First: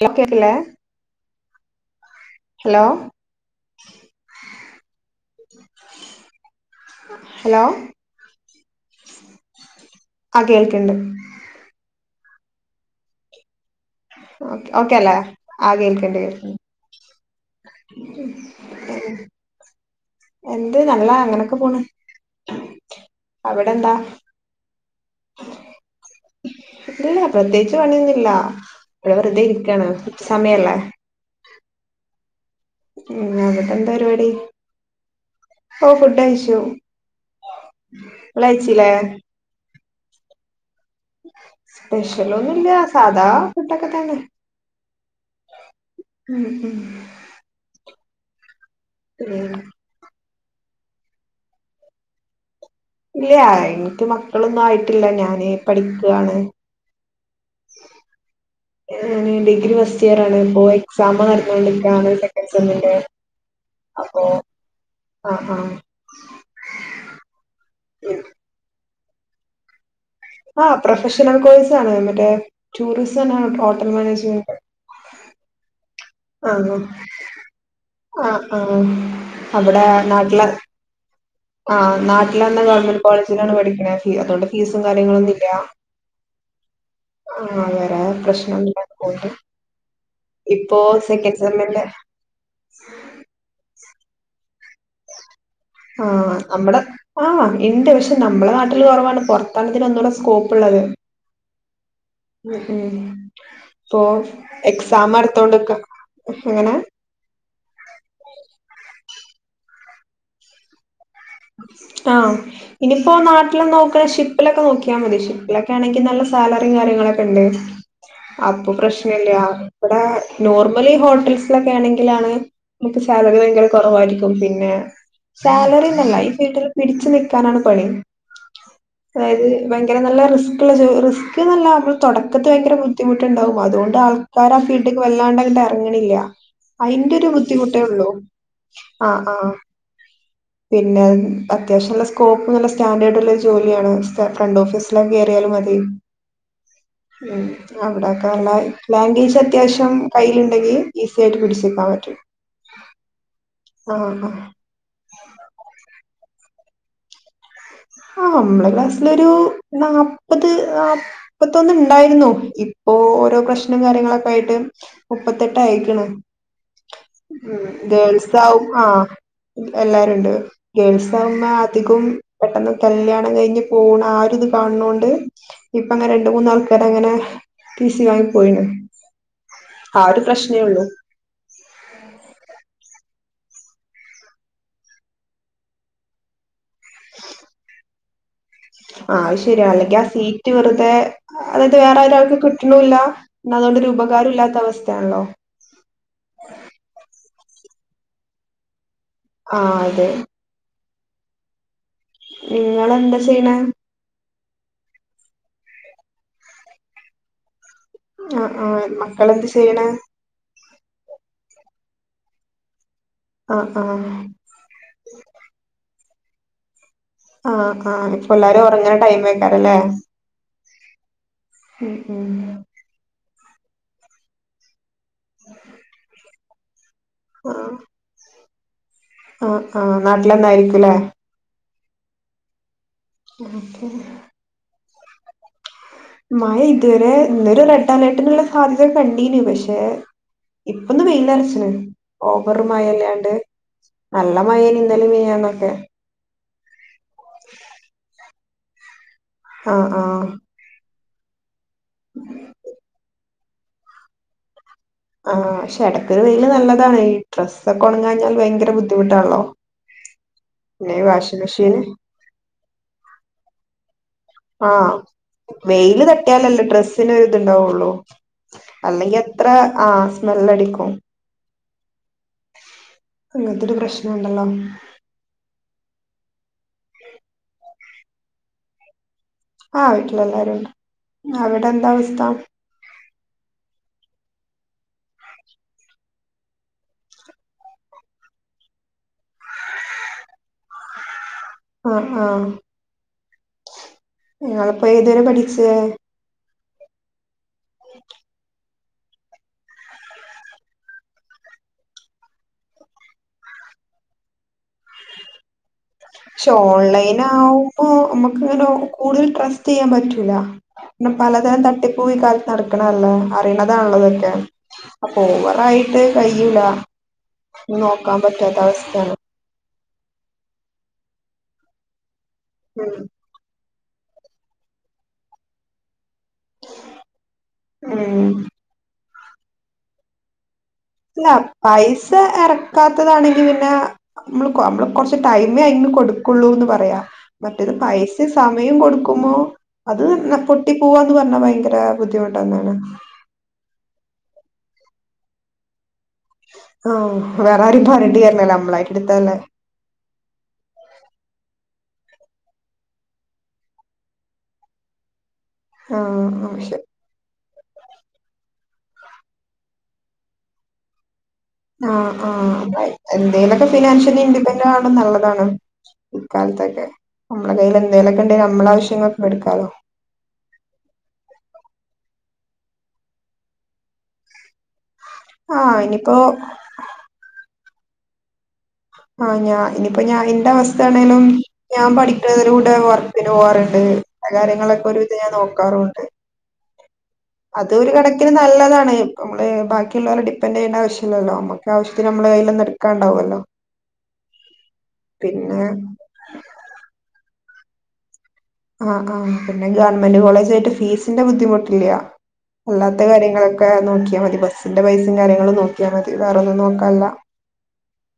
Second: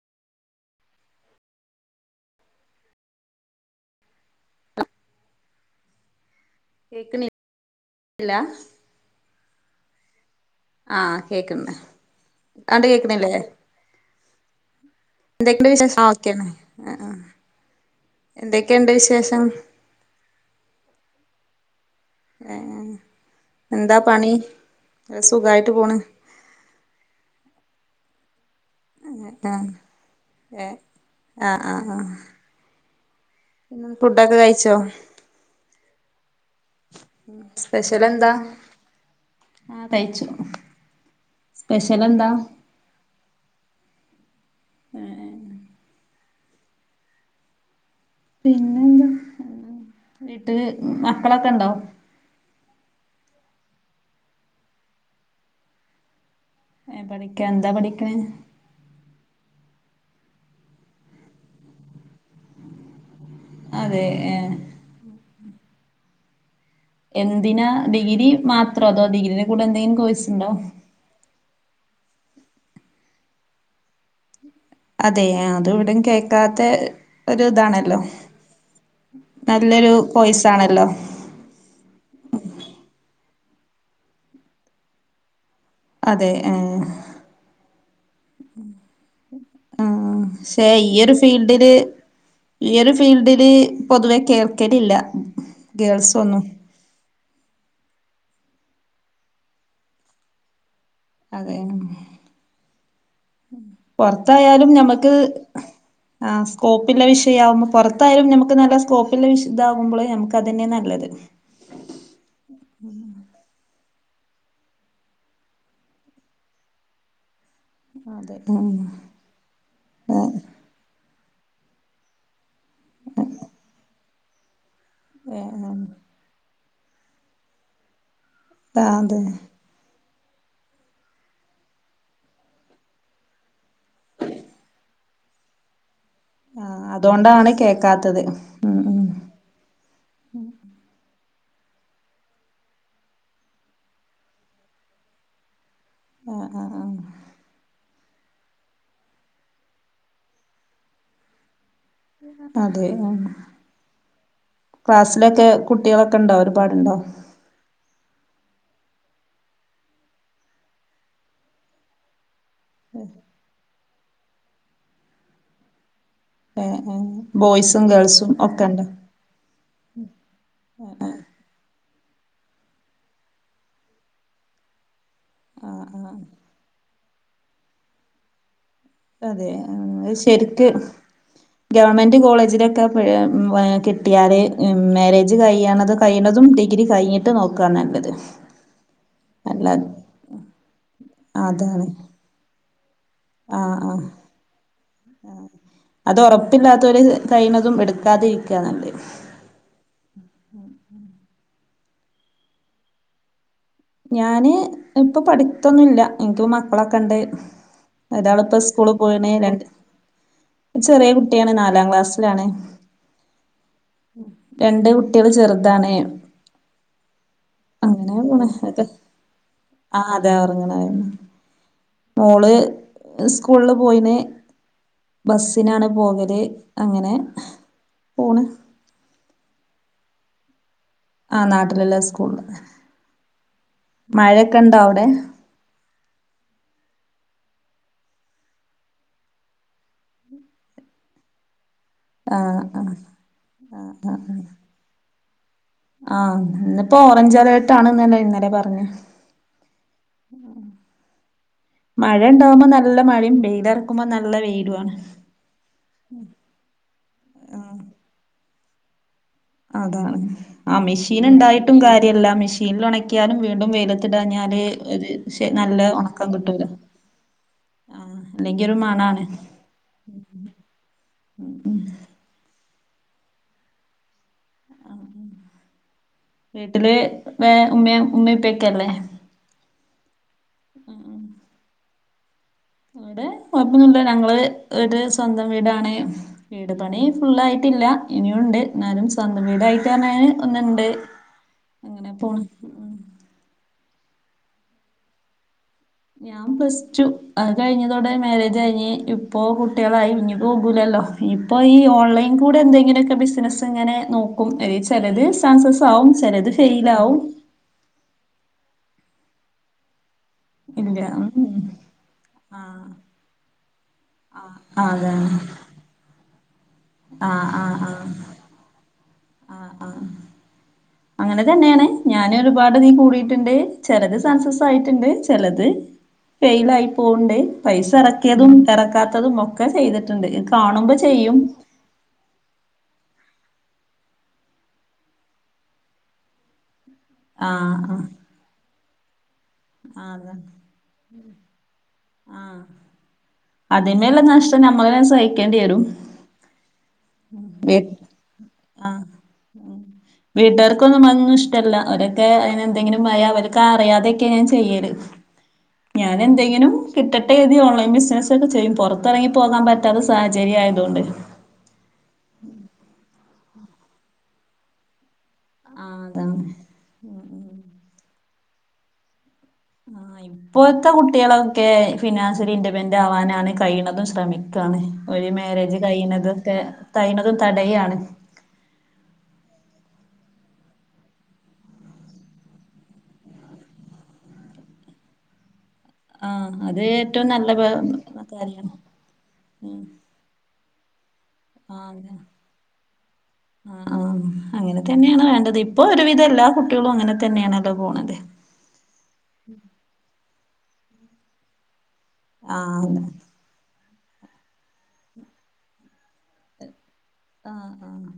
കേക്കല്ലേ? Hello കേക്ക്ണി hello ല്ലാ? ആ കേൾക്കണ്ട് ആ കേക്കുന്ന്. ആണ്ട് കേക്കിണില്ലേ? ഓക്കെ ഓക്കെ അല്ലേ എന്തൊക്കെയുണ്ട് വിശേഷം ആ കേൾക്കണ്ട് ഓക്കെയണ്‌, കേൾക്കണ്ട് എന്തൊക്കെയുണ്ട് വിശേഷം? എന്ത് നല്ലാ, അങ്ങനൊക്കെ പോണ്. ഏ എന്താ പണി? സുഖായിട്ട് പോണ്. ല്ലാ വിടെ ആഹ് വെറുതെയിരിക്ക്യാണ്, സമയല്ലേ. ഏഹ് ആഹ് ആഹ് ആഹ് അവിട്ടെന്താരിപാടി? ഫുഡൊക്കെ കഴിച്ചോ ഓ ഫുഡ് കയിച്ചു സ്പെഷ്യലെന്താ ങ്ങളയിച്ചില്ലേ? ആഹ് കഴിച്ചു സ്പെഷ്യലെന്താ സ്പെഷ്യലൊന്നുല്ല്യ സാധാ ഫുടൊക്കെ തന്നെ. എ ഏ ഉം ഉം പിന്നെ ഉം വീട്ടില് മക്കളൊക്കെണ്ടോ? ഇല്ലാ എനിക്ക് മക്കളൊന്നും ആയിട്ടില്ല ഞാനേ പഠിക്കുവാണ്. ഏ പഠിക്ക എന്താ പഠിക്കണേ ഡിഗ്രി ഫസ്റ്റ് ഇയർ ആണ് ഇപ്പോ എക്സാം നടഞ്ഞോണ്ടിക്കാണ് സെക്കൻ സെമ്മിന്റേ അതെ ഏ ആ എന് ന്തിനാ ഡിഗി മാ [unintelligible] ഡിഗ്രിടെ കൂടേന്തേലും കോഴ്സ് ആഹ് പ്രൊഫഷനൽ കോഴ്സ് [unintelligible] മറ്റേ ടൂറിസം ആൻഡ് ഹോട്ടൽ മാനേജ്മെന്റ് അതെ അത് ഇവിടെ കേ ക്കാത്ത ആഹ് ഒരു ഇതാണല്ലോ. ആഹ് ആഹ് അവിടെ നല്ലൊരു നാട്ടിലെ പോയിസാണല്ലോ ആഹ് നാട്ടില് തന്നെ ഗവൺമെന്റ് കോളേ [unintelligible] പഠിക്കണേ. അതുകൊണ്ട് ഫീസും കാര്യങ്ങളൊന്നുമില്ല. അതെ ആഹ് വേറെ പ്രശ്നൊന്നുല്ലാതെ പോണ്ട് ആ പക്ഷേ ഇപ്പോ ഈ ഒരു സെക്കൻഡ് ഫീൽഡില് സെമ്മിന്റെ ഈ ഒരു ഫീൽഡില് പൊതുവേ കേൾക്കലില്ല. ഗേൾസ് ഒന്നും ആഹ് മ്മടെ ആഹ് ഇണ്ട് പക്ഷെ നമ്മളെ നാട്ടില് കൊറവാണ്. പൊറത്താണ് ഇതിനൊന്നൂടെ സ്കോപ്പ് ഒള്ളത്. ഇപ്പൊ പൊറത്തായാലും ഞമ്മക്ക് എക്സാം അടുത്തോണ്ട്ക്ക ആ എങ്ങനെ സ്കോപ്പള്ള വിഷയവുമ്പോ പൊറത്തായാലും നമ്മക്ക് നല്ല സ്കോപ്പ് [unintelligible] നമുക്ക് അത് തന്നെയാ നല്ലത്. ആഹ് ഇനിപ്പോ നാട്ടില് നോക് [unintelligible] ഷിപ്പിലൊക്കെ നോക്കിയാ മതി. ഷിപ്പിലൊക്കെ ആണെങ്കി നല്ല സാലറിയും കാര്യങ്ങളൊക്കെ ഒണ്ടേ. അതെ ഉം അപ്പൊ പ്രശ്നയില്ല. അവിടെ ആഹ് നോർമലി ഹോട്ടൽസ് ളൊക്കെ ആണെങ്കിലാണ് നമുക്ക് സാലറി ഭയങ്കര കൊറവായിരിക്കും. പിന്നെ [unintelligible] വീട്ടിൽ പിടിച്ചു നിക്കാനാണ് പണി. അതെ അതായത് ഭയങ്കര നല്ല റിസ്ക് ഉള്ള ജോ റിസ്ക് എന്നല്ല നമ്മൾ തൊടക്കത്തി ഭയങ്കര ബുദ്ധിമുട്ടുണ്ടാവും. അതുകൊണ്ട് ആൾക്കാര് ആ ഫീൽഡേക്ക് വല്ലാണ്ട് അങ്ങിട്ട് ഇറങ്ങണില്ല. ആഹ് അയിന്റെ ഒരു അതുകൊണ്ടാണ് ബുദ്ധിമുട്ടേ ഉള്ളൂ. കേക്കാത്തത് ഉം ഉം ആഹ് ആ പിന്നെ അത് അത്യാവശ്യം നല്ല സ്കോപ്പ് നല്ല സ്റ്റാൻഡേർഡ് ഉള്ള ഒരു ജോലിയാണ് ഫ്രണ്ട് ഓഫീസില് കയറിയാലും മതി. ആഹ് ആഹ് ആഹ് ഉം അവിടെ ക ലാംഗ്വേജ് അത്യാവശ്യം കയ്യിയിലുണ്ടെങ്കിൽ ഈസി ആയിട്ട് പിടിച്ചു അതെ ആഹ് ആ ആ ക്ലാസ് ലൊക്കെ കുട്ടികളൊക്കെ ഉണ്ടാവും ഒരുപാടുണ്ടോ? ആഹ് നമ്മളെ ക്ലാസ്സിലൊരു നാപത് നാല്പ്പത്തൊന്ന് ഉണ്ടായിരുന്നു. ഇപ്പോൊ ഓരോ പ്രശ്ന [unintelligible] കാര്യങ്ങളൊക്കെ ആയിട്ട് മുപ്പത്തെട്ട് ആയേക്കണ്. ഏഹ് ഏഹ് ഉം ബോയ്സും ഗേൾസും ഒക്കെ ഗേൾസാവും. ഉണ്ടോ ആഹ് എല്ലാരുണ്ട് ഗേൾസാവുമ്പം അധികും പെട്ടെന്ന് കല്യാണം കഴിഞ്ഞ് പോണ ആ ഒര് ഇത് കാണ് ണോണ്ട്. ഇപ്പ അങ്ങ രണ്ട് മൂന്ന് ആൾക്കാരങ്ങനെ ട്ടീ സി വാങ്ങി പോയിണ്. അതെ ആഹ്. ആ ഒരു പ്രശ്നേ അഹ്ശരിക്ക് ഉള്ളൂ ഗവൺമെന്റ് കോളേജിലൊക്കെ [unintelligible] കിട്ടിയാല് മാരേജ് കഴ്യണത് കഴിയണതും ഡി ഗ്രി കഴിഞ്ഞിട്ട് നോക്കാ നല്ലത്. ആഹ് അല്ല അഹ്ശര്യാ. അല്ലെങ്കി ആ സീറ്റ് വെറുതെ അതായത് അതാണ് വേറെ ഒരാൾക്ക് കിട്ട് ണൂല്ല ആഹ് ആഹ് ആഹ് അത് ഒറപ്പില്ലാത്തോല് തൈനതും എടുക്കാതെ ഇരിക്ക നല്ല. ആഹ് അതെ നിങ്ങെളന്താ ചെയ്യണ? ഞാന് ഇപ്പൊ പഠിത്തൊന്നുംല്ല എനിക്കി മക്കളൊക്കെ ഇണ്ട് ആഹ് ആഹ് മക്കള എന്ത് ചെയ്യ്ണ ചെറിയ കുട്ടിയാണ് നാലാം ക്ലാസ്സിലാണ് ആഹ് ആഹ് രണ്ട് കുട്ടികള് ചെറുതാണ്. ആഹ് അങ്ങനെ ആഹ് പോണ് പിള്ളാരും ഒക്കെ ഉറങ്ങണ ടൈം എയ്കാരം ല്ലേ ആ അതെ ഉറങ്ങണായിരുന്നു മോള് സ് ഫുള് പോയിന് ബസിനാണ് പോകല് അങ്ങനെ ആഹ് പോണ് ആ നാട്ടിലെന്നായിരിക്കും അല്ലെ ലല്ല സ്കൂളില് ഓക്കെ മഴയൊക്കെ ഇണ്ടോ അവിടെ മാഴ ഇതുവരെ ഇന്നരു റെഡ് അലേർട്ടിനുള്ള സാധ്യത കണ്ടീനു പക്ഷെ ഇപ്പൊന്ന് വെയിലർച്ചിന് ആ ഓവറ് ആ മഴല്ലാണ്ട് നല്ല മഴയാന്നു ഇന്നലെയും മിനിഞ്ഞാ ഞാന്നോ ആഹ് ഇന്നിപ്പോ ഓറഞ്ച് അലേർട്ട് ആണ്ന്ന്ല്ലേ ഇന്ന ന്തെ പർഞ്ഞു. ആ ആ മഴ ഇണ്ടാവുമ്പോ നല്ല മഴയും വെയി ലെറക്കുമ്പോ നല്ല വെയിലു ആണ് ആഹ് പക്ഷെ എടക്കൊരു വെയില് നല്ലതാണ് ഈ ഡ്രസ് ആ ഒക്കെ ഒണങ്ങാഞ്ഞാൽ ഭയങ്കര ബുദ്ധിമു അതാണ് ആ മിഷീൻ വാഷിംഗ് ഉണ്ടായിട്ടും മെഷീന് കാര്യല്ല മിഷീനിൽ ഒണക്കിയാലും വീണ്ടും വെയില ആഹ് വെയില് ഉണക്കം കിട്ടൂല തട്ടിയാലല്ലേ ഡ്രസ്സിന് ഒരു ഇതൊണ്ടാവൊള്ളു ആ അല്ലെങ്കി ഒരു അല്ലെങ്കി മണാണ് എത്ര ആ സ്മെല്ലടിക്കും അങ്ങനത്തൊരു പ്രശ്നം ണ്ടല്ലോ വീട്ടില് ഉപ്പയും ഉമ്മയും ഉമ്മപ്പക്കല്ലേ ആ വീട്ടിലെല്ലാരും [unintelligible] അവിടെന്താ വ ന്താണ് ഇവിടെ കുഴപ്പൊന്നുല്ല ഞങ്ങള് ഇവിടെ സ്വന്തം വീടാണ് വീട് പണി ഫുള്ളായിട്ടില്ല ഇനിയും ഉണ്ട് എന്നാലും സ്വന്തം വീടായിട്ട് പറഞ്ഞാന് ഒന്നുണ്ട് ആഹ് അങ്ങനെ പോണ് ഉം നിങ്ങളപ്പോ ഏതുവരെ പഠിച്ച് ഞാൻ പ്ലസ് ടു അത് കഴിഞ്ഞതോടെ മാര്യേജ് കഴിഞ്ഞ് ഇപ്പോ കുട്ടികളായി ഇനി പോകൂ ലല്ലോ ഇപ്പോ ഈ ഓൺലൈൻ കൂടെ എന്തെങ്കിലൊക്കെ ബിസിനസ് ഇങ്ങനെ നോക്കും അതില് ചെലത് സക്സസ് ആവും ചിലത് ക്ഷെ ഫെയിൽ ആവും ഓൺലൈൻ ആവുമ്പോ നമ്മുക്ക് ഒരു കൂടുതൽ ട്രസ്റ് ചെയ്യാൻപറ്റു ല്ല ഇല്ല കാരണം ഉം. പലതരം തട്ടിപ്പൂ ഈ കാലത്ത് ആ നടക്കണതല്ലേ അറി ണതാണ ഇതൊക്കെ ആ ആ, അപ്പോ അതാണ് ഓവറായിട്ട് കഴി യില്ല ആ ആ ആ നോക്കാൻ പറ്റാത്ത അവസ്ഥയാണ് ആ ആ അങ്ങനെത്തന്നെയാണ് ഞാന് ഒരുപാട് തില് ഉം കൂടിയിട്ടുണ്ട് ചെലത് സക്സസ് ആയിട്ടുണ്ട് ചെ ലത് ഫെയിൽ ആയി പോവ്ണ്ട് പൈസ ഉം എറക്കിയതും എറക്കാ ത്തതും ഒക്കെ ചെയ്തിട്ടുണ്ട് [unintelligible] അല്ല ചെയ്യും പൈസ എറക്കാത്തതാണ് പിന്നെ നമ്മൾ നമ്മൾ കൊറച്ച് ടൈമേ അയിന് കൊടുക്കുള്ളൂന്ന് പറയാ ആ മറ്റേത് ആ പൈസിം സമയും കൊടുക്കു ക്കുമ്പോ അത് ആ അതാണ് പൊട്ടി പോവാന്ന് പറഞ്ഞാ ഭയങ്കര ആ ബുദ്ധിമുട്ടന്നാണ് നമ്മളെന്നെ സഹിക്കേണ്ടി വരും ആഹ് വേറെ വെ ആരും പറഞ്ഞിട്ട് കര്യല്ലല്ലേ ആ നമ്മളായിട്ട് ഇട്ത്തല്ലേ ഉം വീട്ടുകാർക്കൊന്നും അതൊന്നും ഇഷ്ടല്ല അവരൊക്കെ അയ്ന് എന്തെങ്കിലും മയാ അവരൊക്കെ അറിയാതെയൊക്കെ ഞാൻ ചെയ്യല് ഞാൻ ആഹ് ആഹ് എന്തെങ്കിലും ശരി കിട്ടട്ടെ ഓൺലൈൻ ബിസിനക്കെ ചെയ്യും പുറത്തിറങ്ങി പോകാൻ പറ്റാത്ത സാഹചര്യ ആയതോണ്ടെ ആഹ് ആഹ് ബൈ എന്തെങ്കിലോക്കെ ഫിനാൻഷ്യൽ ഇൻഡിപെൻഡൻസ് ആണോള്ളത് ആണ് ആ അതാണ് ഇക്കാലത്തൊക്കെ ഉം നമ്മളെ ഉം കയ്യിൽ എന്തേലൊക്കെ ടെ നമ്മളെ ആവശ്യങ്ങൾ ആ ഇപ്പോഴത്തെ കുട്ടികളൊക്കെ ഫിനാൻസ് റ്റൊര് ഇൻന്റപെന്റാവാനാണ് കഴിയ്ണതും ശ്രമിക്കാണ് ഒരു മേരേജ് ആഹ് ഇനിയിപ്പോ കയിഞതൊക്കെ കയ്ണതും തടയാ ആഹ് ഞാൻ ഇനിപ്പോ ഞാനിന്റെ അവസ്ഥാണേലും ഞാൻ പഠിക്ക്ണതിലൂടെ വർക്കിന് പോവാറ്ണ്ട് അകാര്യങ്ങളൊക്കെ ഒരു വിധം ഞാൻ നോക് ക്കാറുണ്ട്. ആഹ് അത് ഏറ്റവും നല്ല പ അത് ഒരു കണക്കിന് കാര്യമാണ് നല്ലതാണ് നമ്മള് ബാക്കിള്ളോലെ ഡിപ്പൻഡെയ്യ്ണെ ലല്ലോ മ്മക്ക് ആഹ് ആവശ്യത്തിന് നമ്മളെ കയ്യിൽന്ന് ഇട്ക്കാണ്ടാവൊല്ലോ ആഹ് ആഹ് അങ്ങനെ തന്ന്യായാണ് വേണ്ടത് ഇപ്പൊ ഒരുവിധം എല്ലാ കുട്ട്യേളും അങ്ങനെ തന്നെയാണല്ലോ പോണത് ആഹ് ആഹ് പിന്നെ ഗവൺമെന്റ് കോളേജ് തായിട്ട് ഫീസിന്റെ ബുദ്ധിമുട്ടില്ല. ആഹ് അതെ അല്ലാത്ത കാര്യങ്ങളൊക്കെ നോക്കി ട്ട്യാ മതി ബസിന്റെ പൈസിം കാര്യങ്ങളും നോക്കിയാ മതി വേറൊന്നും നോക്കാല്ല ആഹ് ആഹ്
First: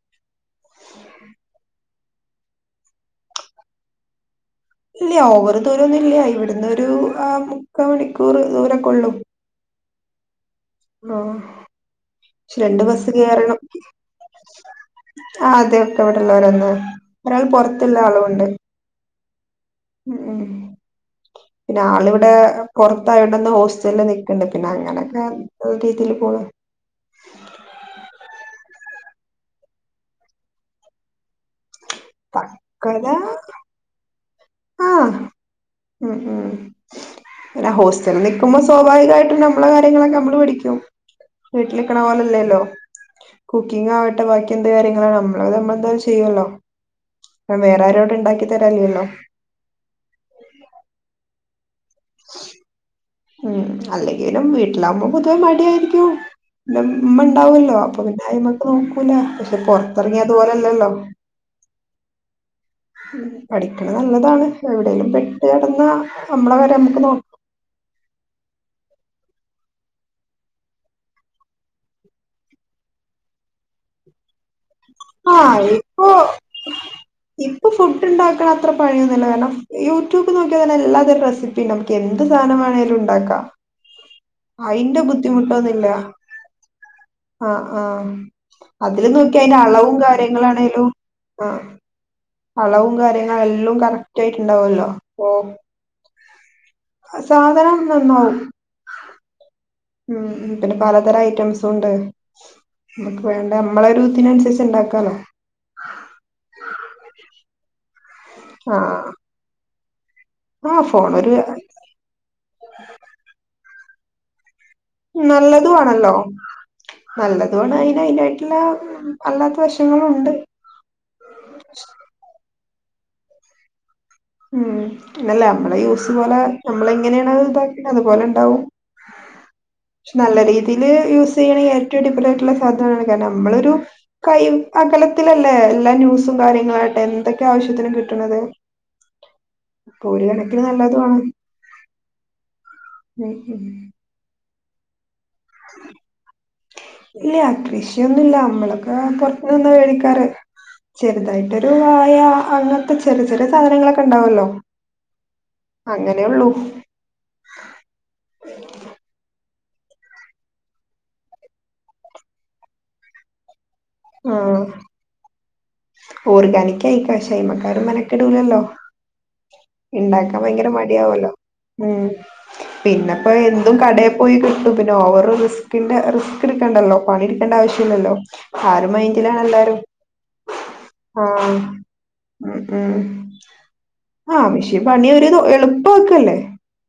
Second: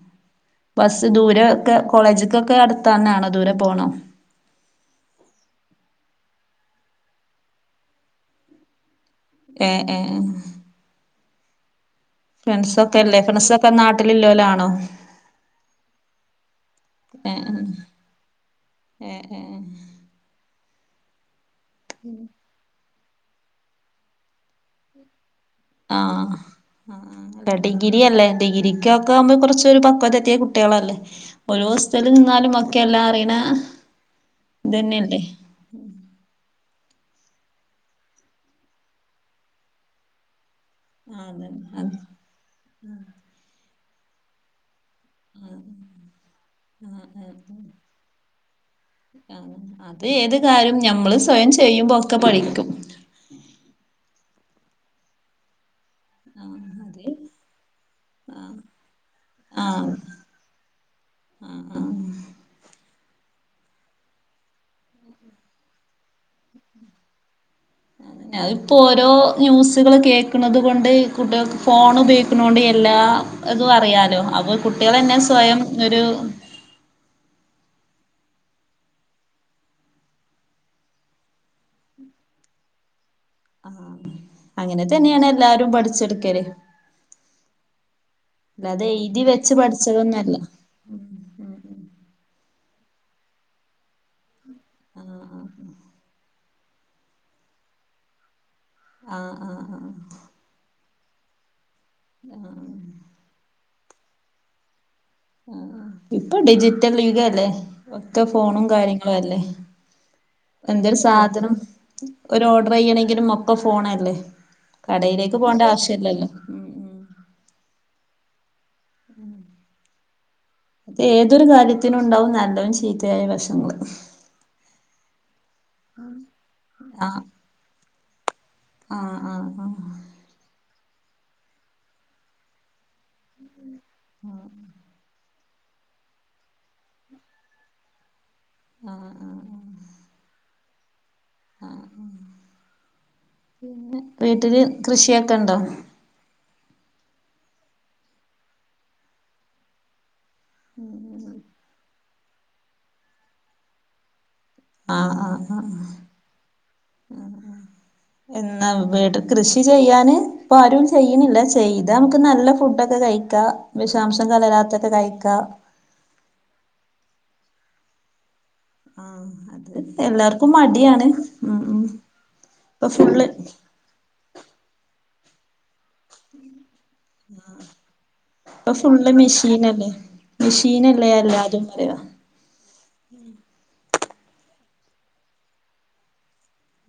ബസ്സ് ദൂരെ ഒക്കെ കോളേജ്ക്കൊക്കെ അടുത്തന്നാണോ ദൂരെ പോണോ ഇല്ല ഓവർ ദൂരെ ഒന്നും ഇല്ല ഇവിടുന്ന് ഒരു ആഹ് മുക്കാ മണിക്കൂർ ദൂരൊക്കൊള്ളും ഏഹ് എഹ് എഹ് ഓഹ് രണ്ട് ബസ്സ് അല്ലേ കേറണം. ഫ്രണ്ട്സൊക്കെ നാട്ടിലില്ലോലാണോ ആഹ് അതൊക്കെ ഇവിടെള്ളോരന്നെ ഒരാൾ ഏഹ് പൊറത്ത്ള്ള ആള്ണ്ട് ഏഹ് ഏഹ് ഏഹ് [unintelligible] ഉം പിന്നെ ആളിവിടെ പൊറത്തായൊണ്ടെന്ന് ഹോസ്റ്റലിൽ നിക്ക്ണ്ട്‌ പിന്നെ അങ്ങനെക്കെ ആഹ് ആഹ് ഡിഗ്രിയല്ലെ? ഡിഗ്രിക്കൊക്കാവുമ്പ കൊറച്ച് ഒരു പക്വത എത്തിയ കുട്ട്യേളല്ലെ ഒരുസ് റ്റലിൽ നിന്നാലും ഒക്കെ തക്കതാ എല്ലാറിണ ആ ഇതെന്നെല്ലെ ഉം ഉം ന്നെ ഹോസ്റ്റലിൽ നിക്കുമ്പോ സ്വാഭാവികായിട്ടും നമ്മളെ കാര്യങ്ങളൊക്കെ നമ്മൾ പഠിക്കും ആണ് അത് വീട്ട്ലിക്ക്ണ പോലെല്ലോ കു പിന്നെന്നാവട്ടെ ബാക്കി എന്ത് കാര്യം ആ നമ്മളെന്തായാലും ചെയ്യുല്ലോ കാരണ വേറാരുട്ണ്ടെങ്കിൽ- ആ അത് ഏത് എന്തായാലും നമ്മള് സ്വയം ചെ ചെയ്യുമ്പോ ഒക്ക പഠിക്കും ഉം അല്ലെ എങ്കിലും വീട്ടിലാവുബോൾ പൊതുവെ മടിയായിരിക്കും ആഹ് അത് അമ്മ ഇണ്ടാവല്ലോ അപ്പ പിന്നെ ആരും നമ്മക്ക് നോക്കൂല പക്ഷെ ആഹ് പൊറത്തെറങ്ങിയാ അത് പോലല്ലല്ലോ ആഹ് ആഹ് ഉം പഠിക്ക്ണ നല്ലതാണ് എവിടേലും പെട്ട് കെടനാൽ നമ്മളെ കാര്യം നമ്മക്ക് നോ അഹ്‌ ഇപ്പൊ ഓരോ ന്യൂസ്കൾ കേക്ക്ണത് കൊണ്ട് കുട്ടികൾക്ക് ഫോണ് പയോഗിക്കണോണ്ട് എല്ലാതു അറിയാല്ലോ അപ്പൊ കുട്ടിളെന്നെ ആ സ്വയം ഒരു- ഇപ്പ ഫുഡ്‌ ഇണ്ടാക്ക്ണ അത്ര പണിയൊന്നല്ല കാരണം യൂട്യൂബ് നോക്കിയ തന്നെ എല്ലാ തര റെസിപ്പി ഇണ്ടാവു മുക്ക് എന്ത് സാനെ വേണേലു ഇണ്ടാക്കാ ആ അയിന്റെ ബുദ്ധിമുട്ടൊന്നില്ല അല്ലാതെ അതിൽ എഴുതി നോക്കി വെച്ച് അതിന്റെ അളവും പഠിച്ചതൊന്നല്ല കാര്യങ്ങളാണെലും അ- അളവും കാര്യങ്ങളെല്ലുംഎല്ലാം കറക്റ്റ് അയി ഉണ്ടാവല്ലോ ആഹ് ഓ അ സാധനം നന്നാവും ആ അ അ ഉം ഉം പിന്നെ പലതരം ഐറ്റംസ് വേണ്ടെ വേണ്ടാന് നമ്മലായിട്ടു ഒരുതിനൻസരിച്ച് ഇണ്ടാക്കാ അ ആ ഇപ്പൊ ഡിജിറ്റൽ യുഗല്ലേ [inaudible] ഇന്ന് ഫോണും ആഹ് കാര്യങ്ങളു അല്ലെ ആഹ് എന്തൊരു ഫോൺ ഒരു സാധനം ഒരു ഓഡർ ചെയ്യ്ണെങ്കിലും ഒ ഇപ്പൊ ഫോണല്ലേ കടയിലേക്ക് പോകേണ്ട നല്ലതു ആണല്ലോ ആവശ്യല്ലല്ലോ ഉം ഉം നല്ലതും അതിന് അതിനായിട്ടുള്ള അല്ലാത്ത വശങ്ങളും യേതൊരു കാര്യത്തിനുണ്ടാവും നല്ലവും നല്ലതും ചീത്തയും ചീത്തയായ വശങ്ങള് ഉം അല്ല അമ്മള് യൂസ് പോലെ അമ്മളി ആഹ് ഇങ്ങനേണ് [unintelligible] അതുപോലെ ഇണ്ടാവും ആഹ് ആഹ് ആഹ് നല്ല രീ ഇത് യൂസ് ചെയ്യാണെങ്കി ഏറ്റം അടിപൊള്യായിട്ട്ള്ള സാധനാണ് നമ്മളൊരു കൈയും അകലം ത്തിലല്ലേ എല്ലാ ന്യൂസും കാര്യങ്ങളാട്ടെ എന്തൊക്കാവശ്യത്തിന് കിട്ട്ണത് ആഹ് പോരു കണക്കിന് നല്ലതോണ്. അഹ് ആഹ്, ഉം പിന്നെ വീട്ടില് കൃഷ്യ ക്കെണ്ടോ ഇല്ല കൃഷിയൊന്നുല്ല അമ്മള്ക്ക് പൊറത്ത് നിന്ന വേടിക്കാർ ചെറുതായിട്ടൊരു [unintelligible] ഇയാ അങ്ങൻതെ ചെറി ചെറ്യേ സാധനങ്ങളൊക്കെ ഇണ്ടാവൊള്ളു ആഹ് ആഹ് ആഹ്, ആഹ് എന്നാ വിട് കൃഷി ചെയ്യാന് പ്പാരും ചെയ്യ്ണില്ല ചെയ്താംക്ക് നല്ല ഫുഡൊക്കെ കഴിക്കാ വിഷാംശം കലരാത്തത് കഴിക്കാ ഓർഗാനിക്കയിക്കോ പക്ഷേ അയ്മക്കാരും മെനക്കെടൂലല്ലോ ആഹ് അത് ഇണ്ടാക്കാൻ എല്ലാർക്കും ഭയങ്കര മടിയാണ് മടിയാവ്വല്ലോ ഉം ഇപ്പൊ പിന്നെപ്പോ ഫുള്ള് എന്തും കടേ പോയി കിട്ടും പിന്നെ ഓവർ റിസ്കിന്റെ റിസ്കെടുക്കണ്ടല്ലോ പണിട്ക്കണ്ട ആവശ്യില്ലല്ലോ ഇപ്പൊ ആരു ഫുള്ള് മൈന്റിലാണെല്ലാരും മെഷീനല്ലേ മെഷീനല്ലേ എല്ലാതും പറയാ ഉം ഉം ആ മിഷീൻ പണി ഒരു എളുപ്പാക്കല്ലേ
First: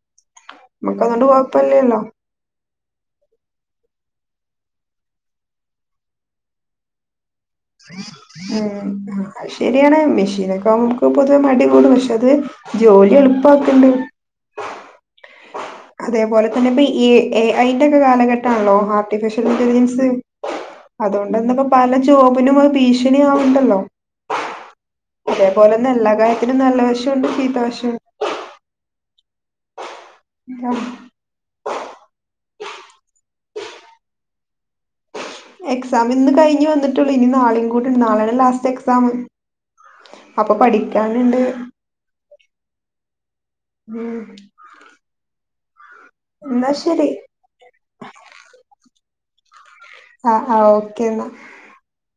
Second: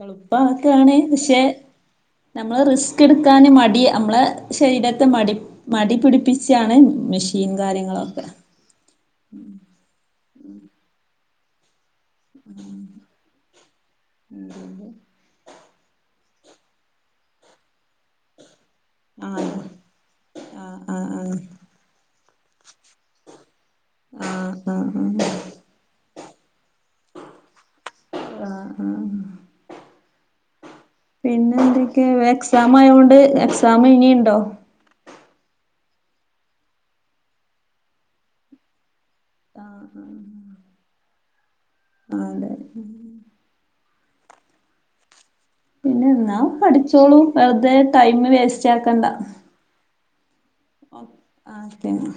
എളുപ്പ ആക്കാണ് നമുക്ക് അതുകൊണ്ട് പക്ഷെ കൊഴപ്പല്ലല്ലോ നമ്മള് റിസ് കെടുക്കാന് മടി അമ്മളെ ശരീരത്തെ മടി മടി പിടിപ്പിച്ചാണ് മെഷി ഉം ഉം അയ് ശരിയാണ് മെഷീനൊക്കാംക്ക് പൊതുവെ മടി [unintelligible] റ്റത് ജോലി എളുപ്പക്കുന്നു. തേപോലെ തന്നിപ്പ ഈ ഏ ഐ കെ കാലഘട്ടാണല്ലോ ഹാട്ടിഫിഷ്യൽ ആഹ് ഇന്റലിജൻസ് ആഹ് ആഹ് അതോണ്ടെന്നിപ്പൊ പല ജോബിനുമത് ഭീഷണിയാവുണ്ടല്ലോ ആഹ് ആഹ് ആഹ് അതേ പോലെന്നെല്ലാ കാ നല്ല വശോണ്ട് ചീത്ത വാശോ ആഹ് ആഹ് ആഹ് പിന്നെ എന്തൊക്കെയാ വാക്‌സ് എക്സാം ആയോണ്ട് എക്സാം ഇനി ഇണ്ടോ എക്സാം ഇന്ന് കഴിഞ്ഞ് വന്നിട്ടുള്ളു ഇനി നാളെകൂടി ണ്ട് നാളെയാണ് ലാസ്റ്റ് എക്സാം ആഹ് അപ്പൊ പഠിക്കാനിണ്ട്. ആഹ് തെ ഉം പിന്നെ എന്നാ പഠിച്ചോളൂ വെറുതെ ടൈം വേസ്റ്റ് ആ ക്കണ്ട. ആഹ് ആഹ് ഓക്കേ ന്നാ പിന്നെ